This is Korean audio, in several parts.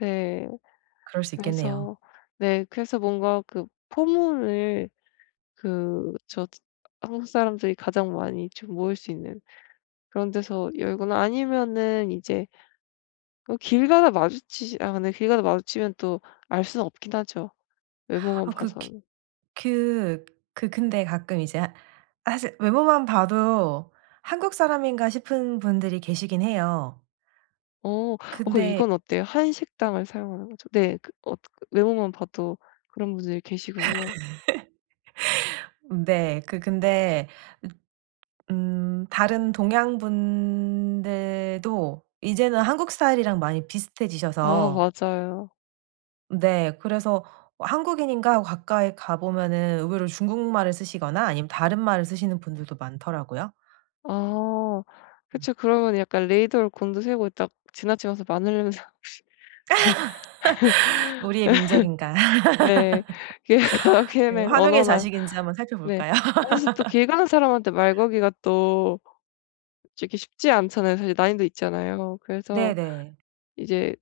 네 그럴 수 있겠네요. 그래서 네 그래서 뭔가 그 포물을 그 저 한국 사람들이 가장 많이 좀 모일 수 있는 그런 데서 열거나 아니면은 이제 어 길 가다 마주치지 아 네 길 가다 마주치면 또 알 순 없긴 하죠, 외모만 아 그 기 봐서는. 그 그 근데 가끔 이제 하 사실 외모만 봐도 '한국 사람인가.' 싶은 분들이 계시긴 해요. 어. 어 그럼 근데 이건 어때요? 한식당을 사용하는 거죠. 네 그 어 그 외모만 봐도 그런 분들이 계시군요? 네. 그 근데 읏 음 다른 동양 분들도 이제는 한국 스타일이랑 많이 아. 비슷해지셔서 맞아요. 네 그래서 '어 한국인인가?' 하고 가까이 가 보면은 의외로 중국말을 쓰시거나 아니면 다른 말을 쓰시는 분들도 많더라고요. 아. 음. 그쵸. 그러면 약간 레이더를 곤두세우고 딱 지나치면서 마늘 냄새나나 혹시. 우리의 민족인가 네. 그래서 네 그다음에 환웅의 언어나. 자식인지 한번 네 살펴볼까요? 사실 또 길 가는 사람한테 말 걸기가 또 솔직히 쉽지 않잖아요. 사실 난이도 있잖아요. 그래서 네네. 이제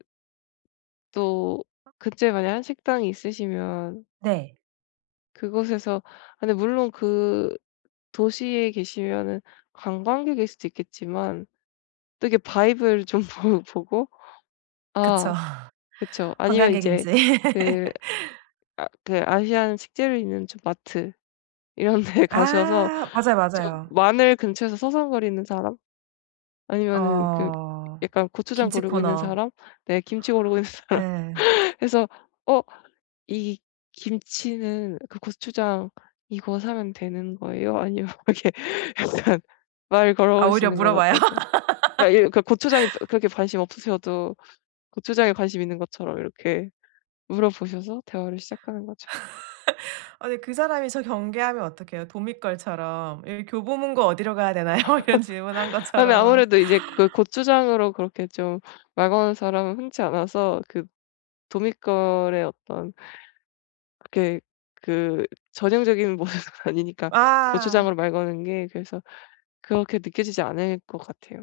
또 아. 그때 만약 한식당이 있으시면 네. 그곳에서 아 근데 물론 그 도시에 계시면은 관광객일 수도 있겠지만 또 이렇게 vibe를 좀 보 보고 그쵸. 아 그쵸 아니면 이제 관광객인지. 그 아 그 아시안 식재료 있는 저 마트 이런 데 가셔서 아. 맞아요, 좀 맞아요. 마늘 근처에서 서성거리는 사람 아니면은 그 어. 약간 고추장 김치 고르고 있는 코너. 사람 네 김치 고르고 있는 사람 예. 그래서 "어 이 김치는 그 고추장 이거 사면 되는 거예요?" 아니면 이렇게 일단 말을 걸어 아 오히려 보시는 건 물어봐요? 어떨까요? 아 일 그 고추장에 어 그렇게 관심 없으셔도 고추장에 관심 있는 것처럼 이렇게 물어보셔서 대화를 시작하는 거죠. 아니 그 사람이 저 경계하면 어떡해요, 도믿걸처럼. 예 "교보문고 어디로 가야 되나요?" 이런 질문한 아 네 것처럼. 아무래도 이제 그 고추장으로 그렇게 좀 말 거는 사람은 흔치 않아서 그 도믿걸의 어떤 그렇게 그 전형적인 모습은 아니니까 고추장으로 아. 말 거는 게 그래서 그렇게 느껴지지 않을 것 같아요.